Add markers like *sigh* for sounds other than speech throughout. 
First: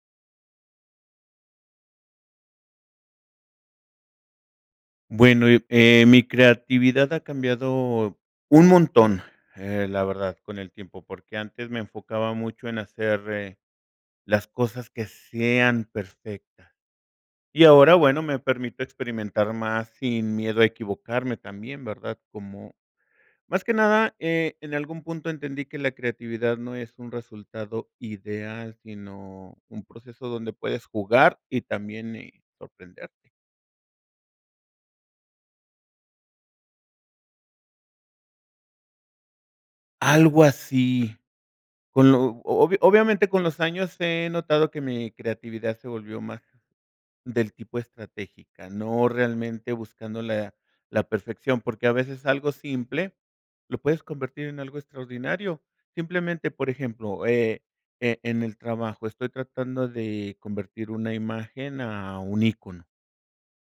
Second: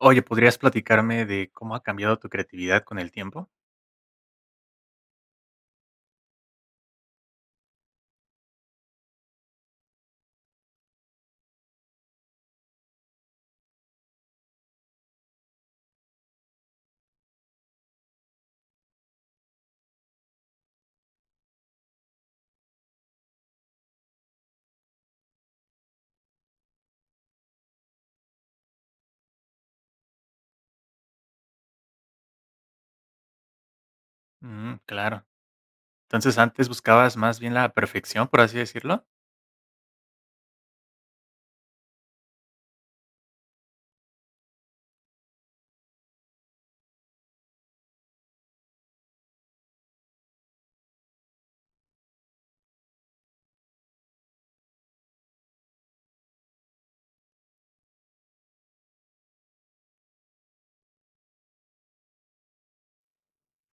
Oye, ¿podrías platicarme de cómo ha cambiado tu creatividad con el tiempo? Bueno, eh eh, mi creatividad ha cambiado un montón, eh, la verdad, con el tiempo, porque antes me enfocaba mucho en hacer, eh, las cosas que sean perfectas, y ahora bueno, me permito experimentar más sin miedo a equivocarme, también, ¿verdad?, como, más que nada, eh, en algún punto entendí que la creatividad no es un resultado ideal, sino, un proceso donde puedes jugar y también, eh, sorprenderte. Ujú. Claro. Entonces, ¿antes buscabas más bien la perfección, por así decirlo? Algo así. Con lo obvio obviamente, con los años he notado que mi creatividad se volvió más del tipo estratégica, no realmente buscando la la perfección, porque a veces algo simple lo puedes convertir en algo extraordinario. Simplemente, por ejemplo, eh, e en el trabajo estoy tratando de convertir una imagen a un ícono.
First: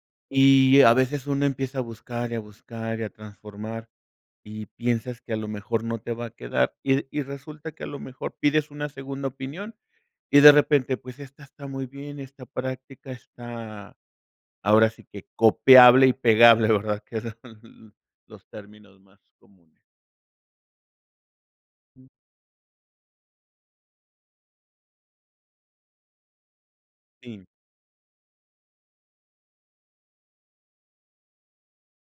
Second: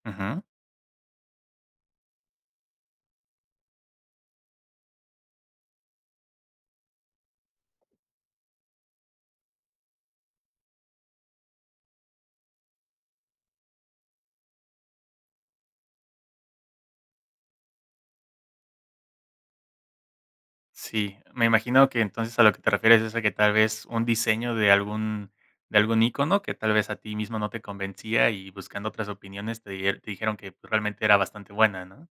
Ujú. Y, a veces, uno empieza a buscar y a buscar y a transformar, y piensas que a lo mejor no te va a quedar, y y resulta que a lo mejor pides una segunda opinión, y de repente, pues esta está muy bien, está práctica, está, ahora sí que, copiable y pegable, ¿verdad?, que son los términos más comunes. Sí, me imagino que entonces, a lo que te refieres es a que, tal vez, un diseño de algún de algún ícono que tal vez a ti mismo Sí. no te convencía y buscando otras opiniones te dier te dijeron que realmente era bastante buena, ¿no?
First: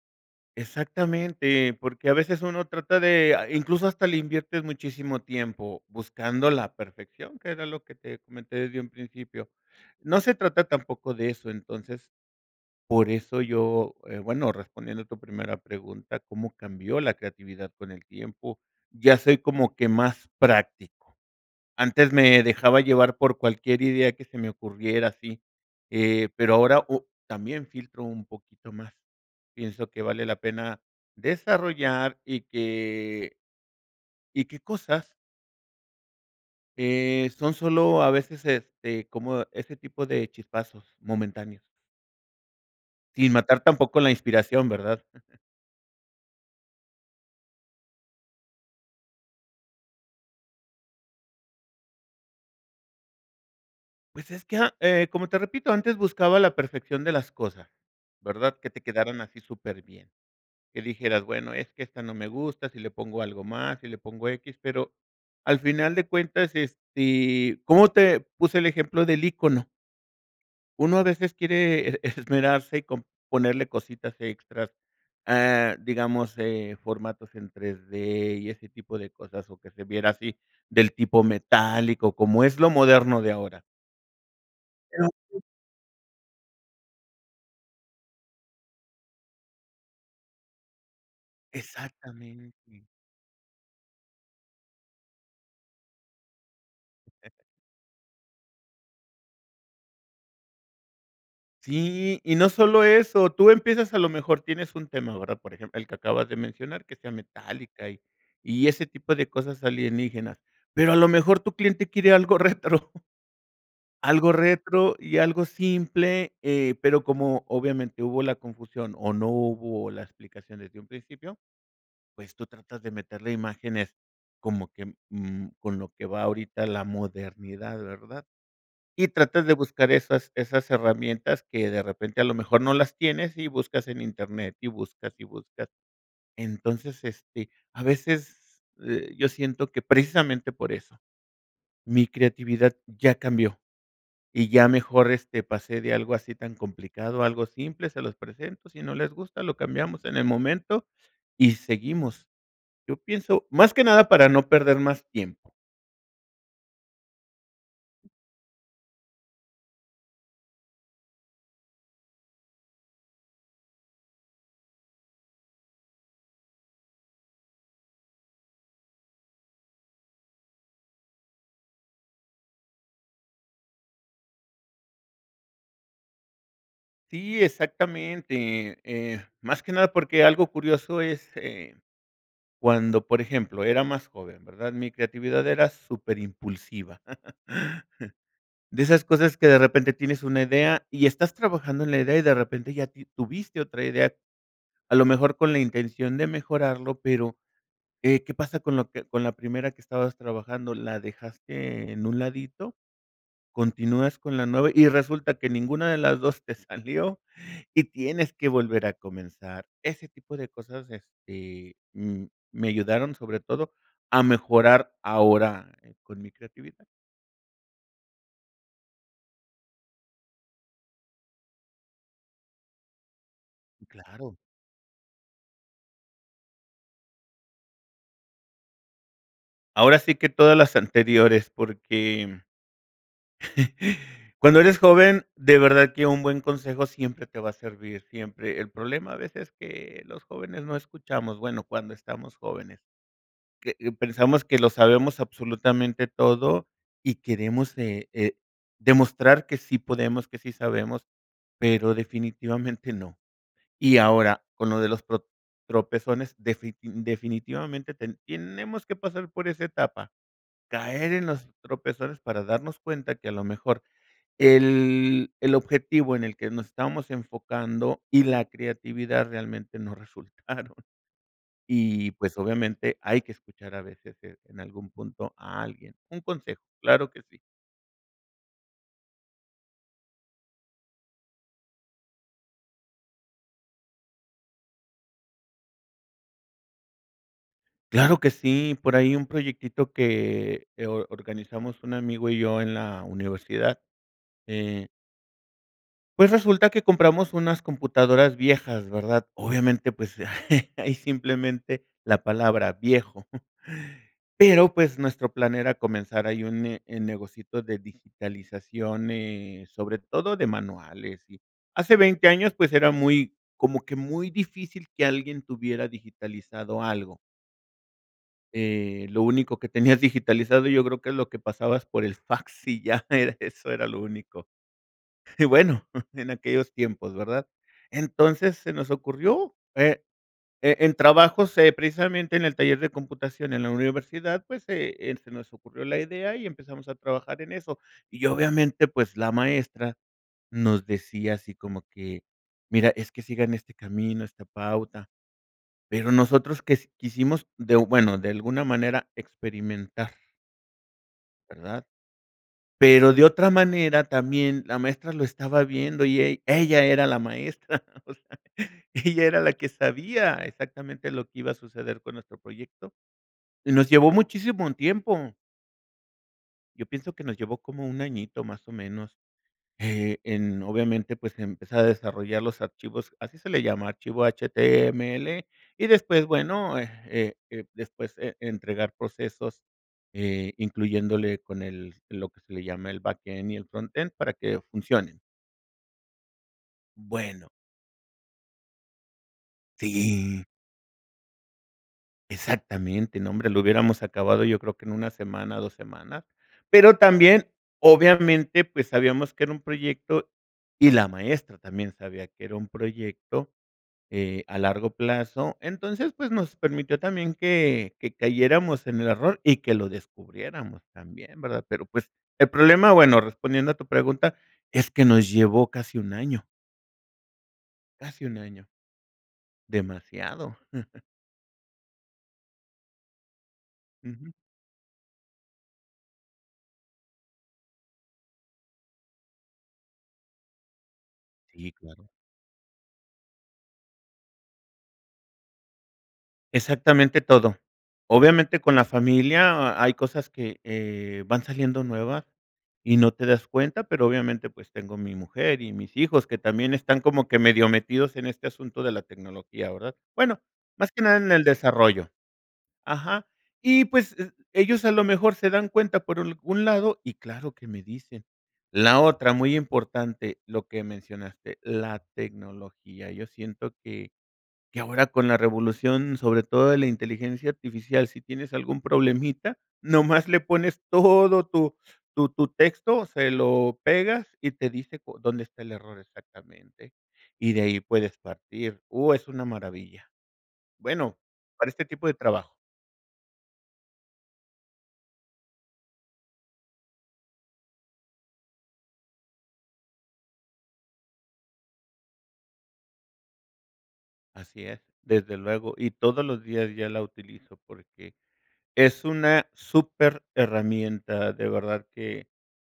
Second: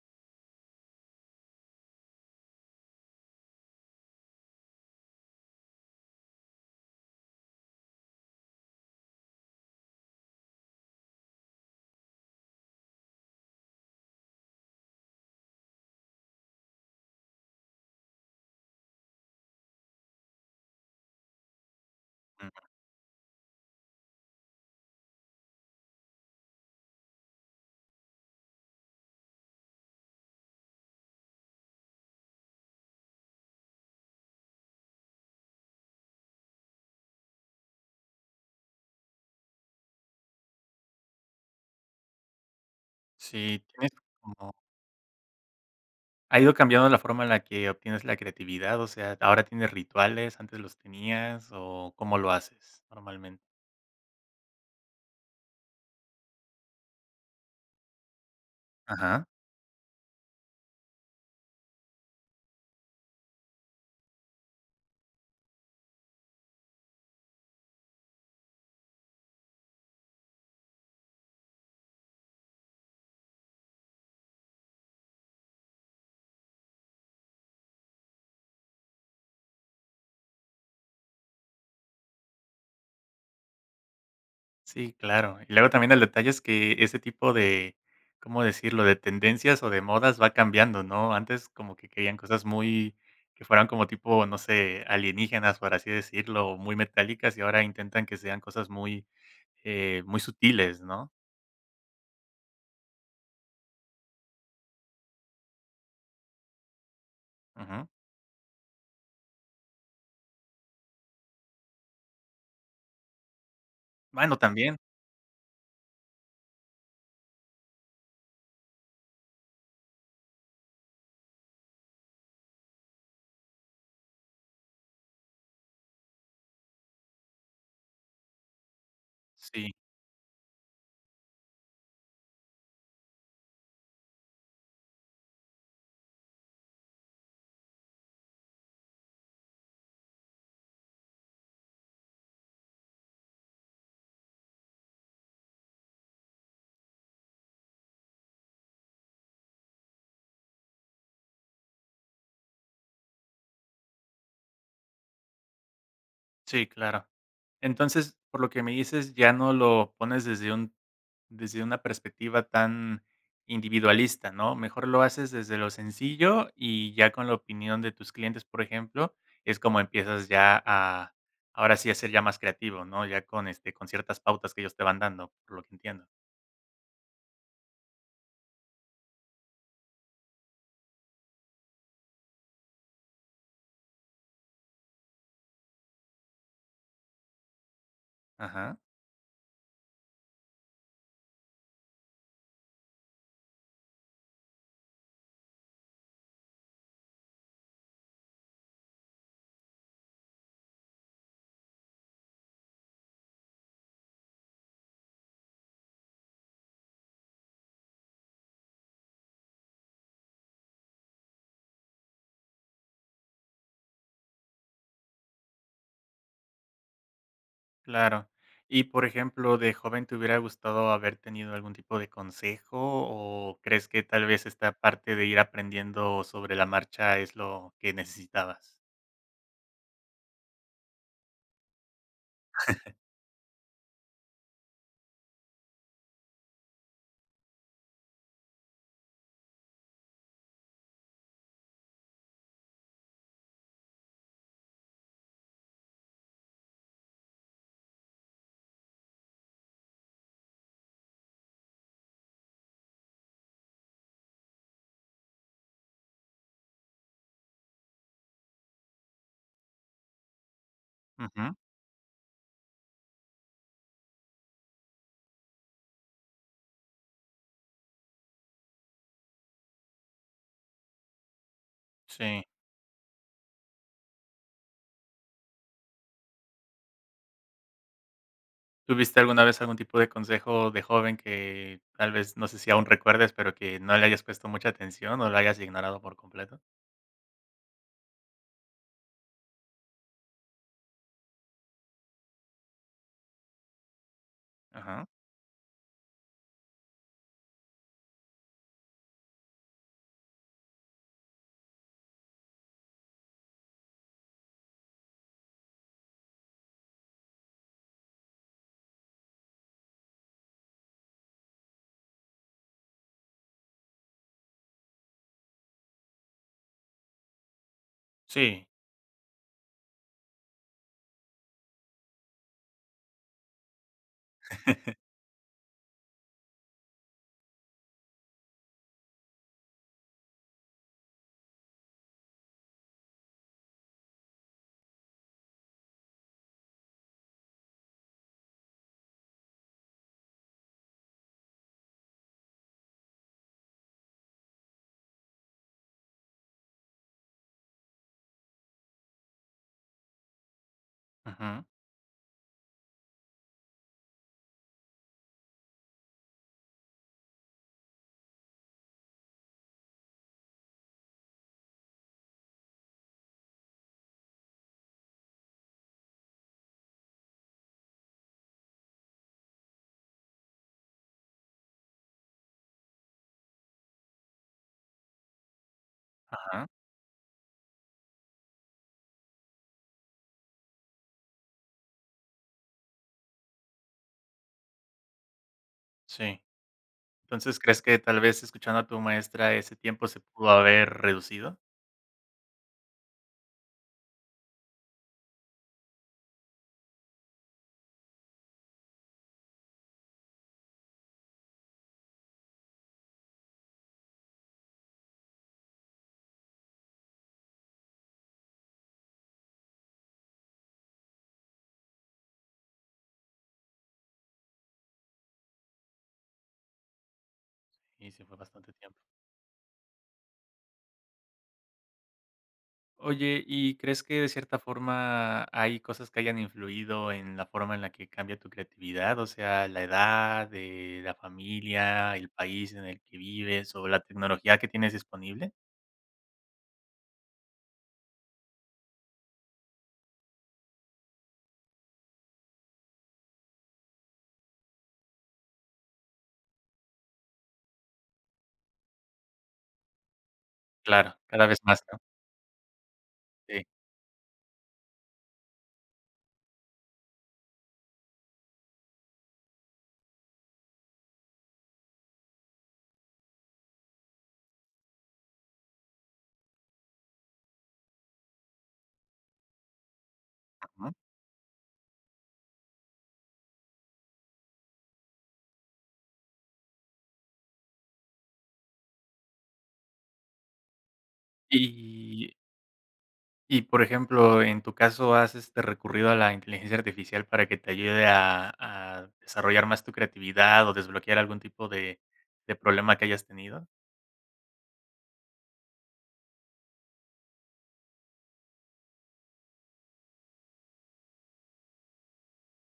Exactamente, porque a veces uno trata de, ah, incluso hasta le inviertes muchísimo tiempo buscando la perfección, que era lo que te comenté desde un principio. No se trata tampoco de eso, entonces, por eso yo, eh, bueno, respondiendo tu primera pregunta, ¿cómo cambió la creatividad con el tiempo? Ya soy como que más práctico, antes me dejaba llevar por cualquier idea que se me ocurriera así, eh, pero ahora o también filtro un poquito más, pienso qué vale la pena desarrollar y que y que cosas eh, son solo a veces, este, como ese tipo de chispazos momentáneos. Sin matar Sí, tienes tampoco la como inspiración, ¿verdad? *chuckles* ¿Ha ido cambiando la forma en la que obtienes la creatividad? O sea, ¿ahora tienes rituales? ¿Antes los tenías o cómo lo haces normalmen Pues es que, eh, como te repito, antes buscaba la perfección de las cosas, ¿verdad?, que te quedaran Ajá. así superbién, que dijeras, bueno, es que esta no me gusta, si le pongo algo más, si le pongo x, pero, al final de cuentas, este, ¿cómo te puse el ejemplo del ícono? Uno a veces quiere e esmerarse y con ponerle cositas extras, ah, eh, digamos, eh, formatos en 3D y ese tipo de cosas, o que se viera así del tipo metálico, como es lo moderno de ahora. Sí, claro. *unintelligible* Y luego también el detalle es que ese tipo de, ¿cómo decirlo?, de tendencias o de modas va cambiando, ¿no? Antes como que querían cosas Exactamente. muy que fueran como tipo, no sé, alienígenas, por así decirlo, muy metálicas, y *chuckles* ahora intentan que sean cosas muy eh, muy sutiles, ¿no? Sí, y no solo eso, tú empiezas a lo mejor tienes un tema, ¿verdad?, por ejemplo, el que acabas de mencionar que sea Ujú. metálica y y ese tipo de cosas alienígenas, pero a lo mejor tu cliente quiere algo retro. Algo Bueno, también. retro y algo simple, eh, pero como obviamente hubo la confusión o no hubo las explicaciones desde un principio, pues tú tratas de meterle imágenes como que, mm, con lo que va ahorita la modernidad, ¿verdad? Y tratas de Sí. buscar esas esas herramientas que de repente, a lo mejor no las tienes y buscas en Internet, y buscas y buscas. Entonces, este, a veces, eh, yo siento que precisamente por eso, mi creatividad ya cambió y ya mejor, este, pasé de algo así tan complicado, algo simple, se los presento, si no les gusta, lo cambiamos en el momento y seguimos. Yo pienso más que nada para no perder más tiempo. Sí, claro. Entonces, por lo que me dices, ya no lo pones desde un desde una perspectiva tan individualista, ¿no? Mejor lo haces desde lo sencillo y ya con la opinión de tus clientes, por ejemplo, es como empiezas ya a ahora sí a ser ya más creativo, ¿no? Ya con este, con ciertas pautas que ellos te van dando, por lo que entiendo. Sí, exactamente, eh, más que nada porque algo curioso es, eh, cuando, por ejemplo, era más joven, ¿verdad? Mi creatividad era superimpulsiva. *laughs* Ajá. De esas cosas que de repente tienes una idea y estás trabajando en la idea y de repente, ya ti tuviste otra idea, a lo mejor con la intención de mejorarlo pero, eh, ¿qué pasa con lo que con la primera que estabas trabajando?, la dejaste en un ladito, continúas con la nueva, y resulta que ninguna de las 2 te salió, y tienes que volver a comenzar. Ese tipo de cosas, este, mm, me ayudaron sobre todo a mejorar ahora, con mi creatividad. Claro, y, por ejemplo, de joven, ¿te hubiera gustado haber tenido algún tipo de consejo o, crees que tal Claro. vez esta parte de ir aprendiendo sobre la marcha es lo, que necesitabas? Ahora sí que todas las anteriores porque, *chuckles* *chuckles* cuando eres joven de verdad que un buen consejo siempre te va a servir, siempre, el problema a veces que los jóvenes no escuchamos, bueno, cuando estamos jóvenes. Que pensamos que lo sabemos absolutamente todo y queremos, eh eh, demostrar que sí podemos, que sí sabemos, pero definitivamente no. Y ahora, con lo de los, pro tropezones, defit definitivamente ten tenemos que pasar por esa etapa. Caer en los Ujú. tropezones para darnos cuenta que a lo mejor el, el objetivo en el que nos estábamos enfocando y la creatividad realmente no resultaron. Y, pues Sí. obviamente, hay que escuchar a veces en algún punto a alguien. Un consejo, claro que sí. ¿Tuviste alguna vez algún tipo de consejo de joven que tal vez no sé si aún recuerdes, pero que no le hayas puesto mucha atención o la hayas ignorado por completo? Claro que sí, por ahí un proyectito que, eh, or organizamos un amigo y yo en la universidad, eh Ajá. pues resulta que compramos unas computadoras viejas, ¿verdad? Obviamente, pues, *chuckles* hay simplemente la palabra viejo. *chuckles* Pero, pues, nuestro plan era comenzar ahí un ne eh, negocito de digitalización, eh, sobre todo de manuales y hace 20 años, pues era muy, como que muy difícil que alguien tuviera digitalizado algo. Sí. Eh, lo único que tenías digitalizado yo creo que es lo que pasabas por el fax y ya era eso, era lo único. *chuckles* Y bueno, *chuckles* en aquellos tiempos, ¿verdad? Entonces, se nos ocurrió, eh, e en trabajos, eh, precisamente en el taller de computación en la universidad pues se se nos ocurrió la idea y empezamos a trabajar en eso y obviamente pues la maestra nos decía así como que: "Mira es que sigan este camino, esta pauta". Pero nosotros que quisimos de, bueno, de alguna manera experimentar. Ujú. ¿Verdad? Pero de otra manera también la maestra lo estaba viendo y ell ella era la maestra, *chuckles* o sea, ella era la que sabía exactamente lo que iba a suceder con nuestro proyecto y nos llevó muchísimo tiempo. Yo pienso que nos llevó como 1 añito, más o menos, eh, en obviamente pues empezar a desarrollar los archivos, así se le llama archivo HTML y después Ajá. bueno, eh eh eh, después, eh, entregar procesos, eh, incluyéndole con el lo que se le llama el backend y el frontend, para que funcionen. Sí. Bueno. Entonces, ¿crees que, tal vez, escuchando a tu maestra ese tiempo se Sí. pudo haber reducido? Exactamente, nombre, lo hubiéramos acabado yo creo que en 1 semana, 2 semana, pero también, obviamente, pues sabíamos que era un proyecto y la maestra también sabía que era un proyecto, eh, a largo plazo. Entonces, pues nos permitió también que que cayéramos en el error y que lo descubriéramos también, ¿verdad? Pero, pues el problema, bueno, respondiendo a tu pregunta, es que nos llevó casi 1 año. Y se Casi fue un año. bastante tiempo. Demasiado. *chuckles* Oye, ¿y crees que de Ujú. cierta forma, hay cosas que hayan influido en la forma en la que cambia tu creatividad? O sea, la edad, eh, la Sí, claro. familia, el país en el que vives, ¿o la tecnología que tienes disponible? Exactamente todo. Obviamente, con la familia ha hay cosas que, eh, van saliendo nuevas y no te das cuenta. Pero, obviamente, pues tengo mi mujer y mis hijos que también están como que medio metidos en este asunto de la tecnología, ¿verdad? Bueno, más que Claro, nada en el cada vez más, ¿no? desarrollo, ajá. Sí. Y pues, eh, ellos a lo mejor se dan cuenta por algún lado y claro que me dicen. La otra, muy importante, lo que mencionaste, la tecnología, yo siento que que ahora con la revolución, sobre todo de la inteligencia artificial, si tienes algún problemita, nomás le pones Ujú. todo tu tu tu texto, se lo pegas y te dice cu dónde está el error exactamente, y de ahí puedes partir. Uh, es una maravilla. Bueno, para este tipo de Y trabajo. y por ejemplo, en tu caso, ¿has este, recurrido a la inteligencia artificial para que te ayude a a desarrollar más tu creatividad o desbloquear algún tipo de de problema que hayas tenido? Así es, desde luego, y todos los días ya la utilizo, porque, es una súper herramienta de verdad que,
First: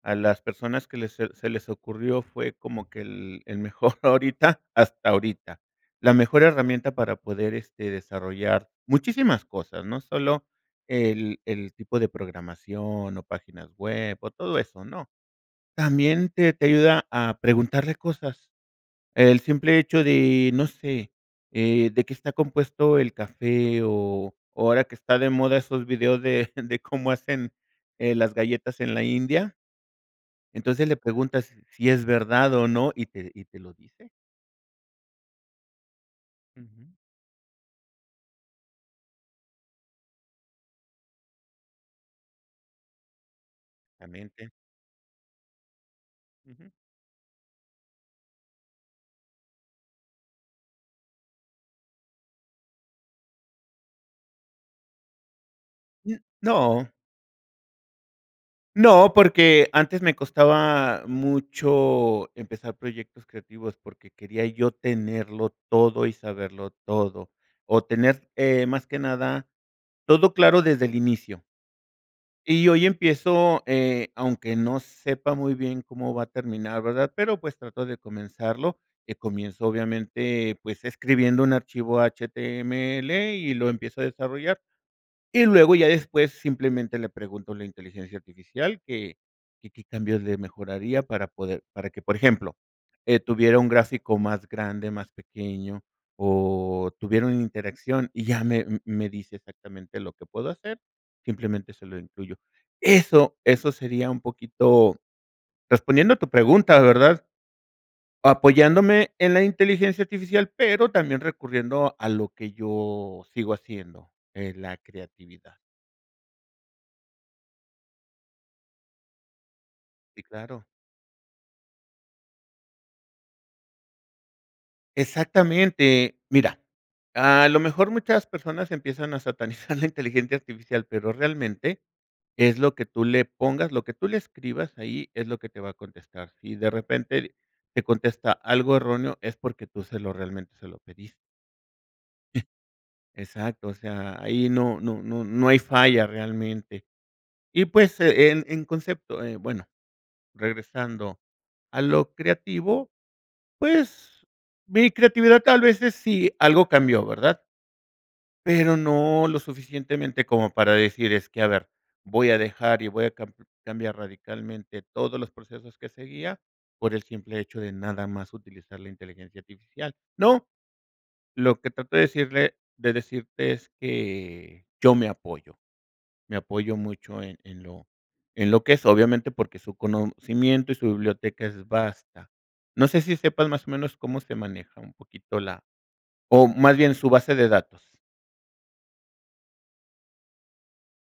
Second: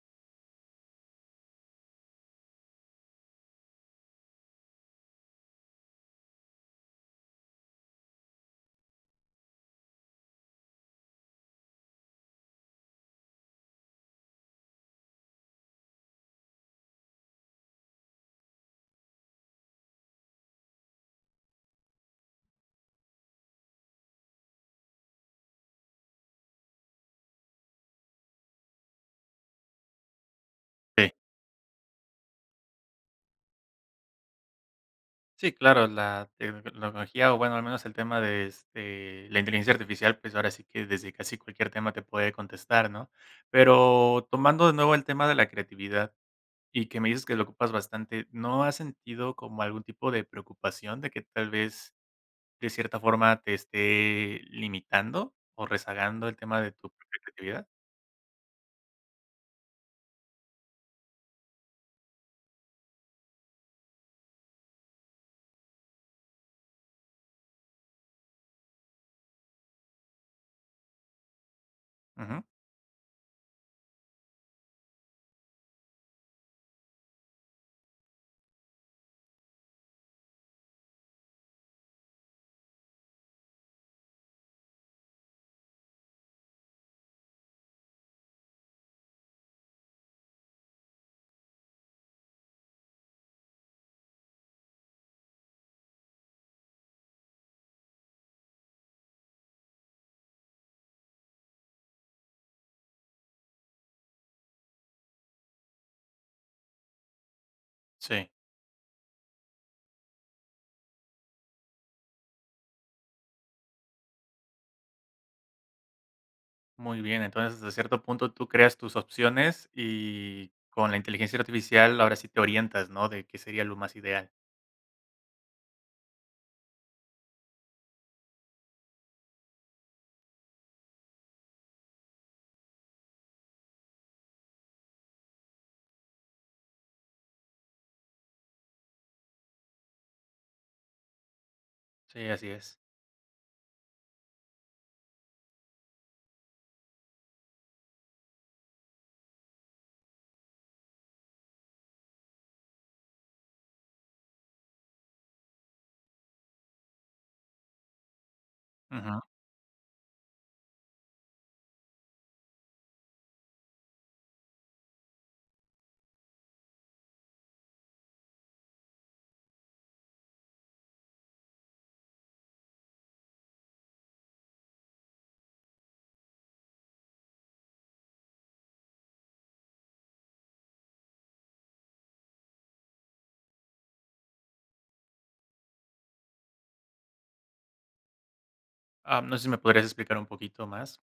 a las personas que les se se les ocurrió fue como que el el mejor, ahorita hasta ahorita. La mejor herramienta para poder este, desarrollar, muchísimas cosas, no solo el el tipo de programación, o páginas web, o todo eso, no, también te te ayuda a preguntarle cosas. El simple hecho de, no sé, eh, ¿de qué está compuesto el café?, o, ahora que están de moda esos videos de de cómo hacen, eh, las galletas en la India. Entonces le Eh. preguntas, si es verdad o no, y te y te lo dice. Sí claro, la Ujú. tecnología, o bueno, al menos el tema de, este, la inteligencia artificial, pues, ahora sí que, desde casi cualquier tema te puede contestar, ¿no? La Pero, mente. tomando de nuevo el tema de la creatividad, Ujú. y que me dices que lo ocupas bastante, ¿no has sentido como algún tipo de preocupación de que tal vez, de cierta forma te esté, limitando o N rezagando el tema de no. tu propia creatividad? No, porque antes me costaba mucho empezar proyectos creativos, porque quería yo tenerlo todo y saberlo todo. O tener, eh, más que nada, todo claro desde el inicio. Ujú. Y hoy empiezo, eh, aunque no sepa muy bien cómo va a terminar, ¿verdad? Pero, pues, trato de comenzarlo, que comienzo, obviamente, pues, escribiendo un archivo HTML y lo empiezo a desarrollar, y luego ya después simplemente le pregunto a la inteligencia artificial que que qué cambios le mejoraría para poder para que, por ejemplo, eh, tuviera un gráfico más grande, más pequeño, o tuviera una interacción y ya me me dice exactamente lo que puedo hacer, simplemente se lo incluyo. Eso eso sería un poquito, respondiendo a tu pregunta, ¿verdad? Sí. Apoyándome en la inteligencia artificial, pero también recurriendo a lo que yo sigo haciendo, eh, la creatividad. Muy bien, entonces, desde cierto punto, tú creas tus opciones Sí, y claro. con la inteligencia artificial, ahora sí te orientas, ¿no?, de qué sería lo más ideal. Exactamente. Mira, a lo mejor muchas personas empiezan a satanizar la inteligencia artificial, pero realmente, es lo que tú le pongas, lo que tú le escribas ahí, es lo que te va a contestar. Si de repente, te contesta algo erróneo es porque tú se lo realmente se lo pedis Sí, así es. Exacto, o sea, ahí no no no no hay falla realmente. Y pues, en en concepto eh, bueno, regresando a lo creativo, pues, mi creatividad tal vez es sí, algo cambió, ¿verdad? Pero Ujú. no lo suficientemente, como para decir: "Es que a ver, voy a dejar y voy a cam cambiar radicalmente todos los procesos que seguía por el simple hecho de nada más utilizar la inteligencia artificial". No, lo que trato de decirle de decirte es que, yo me apoyo, me apoyo mucho en en lo en lo que es, obviamente porque su conocimiento y su biblioteca es basta. No sé si sepas, más o menos, cómo se maneja un poquito la o más bien su base de datos. Am, ¿no sé si me podrías explicar un poquito más?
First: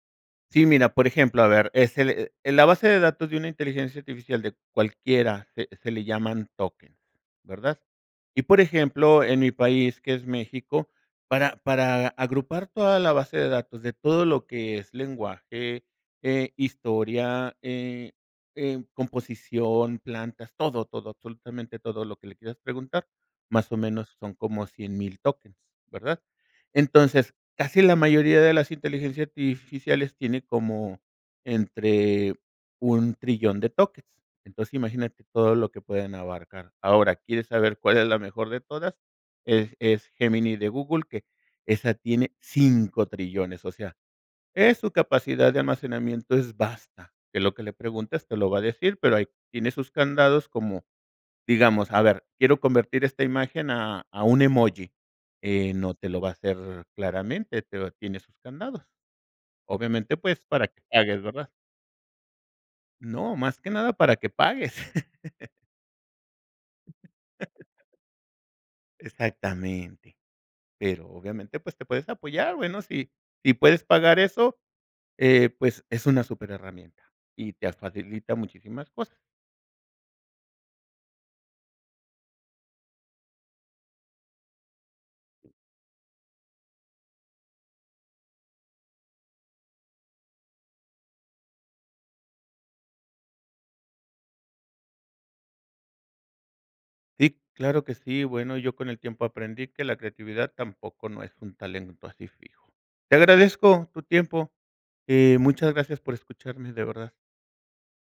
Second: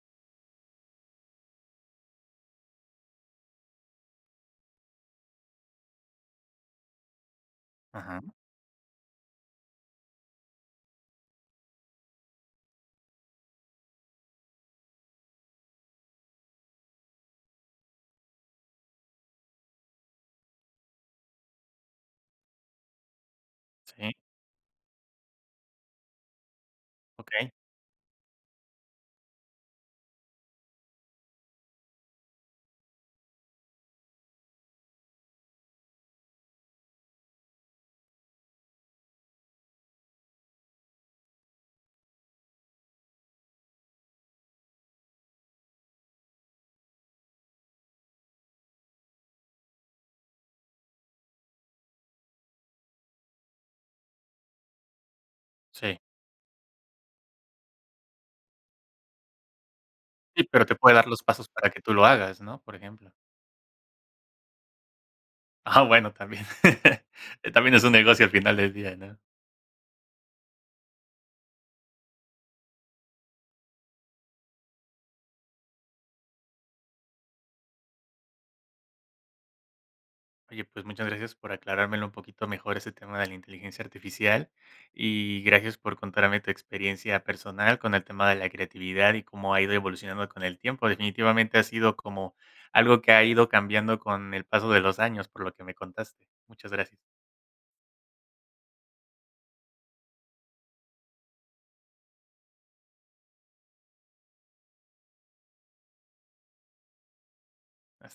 Sí, mira, por ejemplo, a ver, ese de la base de datos de una inteligencia artificial de cualquiera se se le llaman tokens, ¿verdad? Ujú. Y, por ejemplo, en mi país, que es México, para para agrupar toda la base de datos de todo lo que es lenguaje, eh, historia, eh, em, composición, plantas, todo, todo, absolutamente todo lo que le quieras preguntar, más o Sí. menos son como 100,000 tokens, ¿verdad? Entonces, Okey. casi la mayoría de las inteligencias artificiales tiene como entre un trillón de tokens. Entonces, imagínate todo lo que pueden abarcar. Ahora, ¿quieres saber cuál es la mejor de todas? Es es Gemini de Google, que esa tiene cinco trillones, o sea, es su capacidad de almacenamiento es basta, que lo que le preguntes te lo va a decir, pero ahí tiene sus candados como, digamos, a ver, quiero convertir esta imagen a a un emoji. Eh, no Sí. te lo va a hacer claramente, pero tiene sus candados. Obviamente, pues, Sí, pero para te que puede dar pagues, los pasos ¿verdad? para que tú lo hagas, ¿no? Por ejemplo. No, más que nada para que pagues. *laughs* Ah, bueno, también. *laughs* Eh, también es un *laughs* negocio al final del día, ¿no? Exactamente. Pero obviamente pues, te puedes apoyar bueno si, si puedes pagar eso, eh, pues, es una súper herramienta y te facilita muchísimas cosas. Oye, pues muchas gracias por aclarármelo un poquito mejor ese tema de la inteligencia artificial, y, gracias por contarme tu experiencia personal con el tema de la creatividad y cómo ha ido evolucionando con el tiempo, definitivamente ha sido como, algo que ha ido cambiando con, el paso de los años por lo que me contaste. Muchas gracias. Sí, claro que sí. Bueno, yo con el tiempo aprendí que la creatividad tampoco no es un talento así fijo. Te agradezco tu tiempo, y muchas gracias por escucharme, de verdad.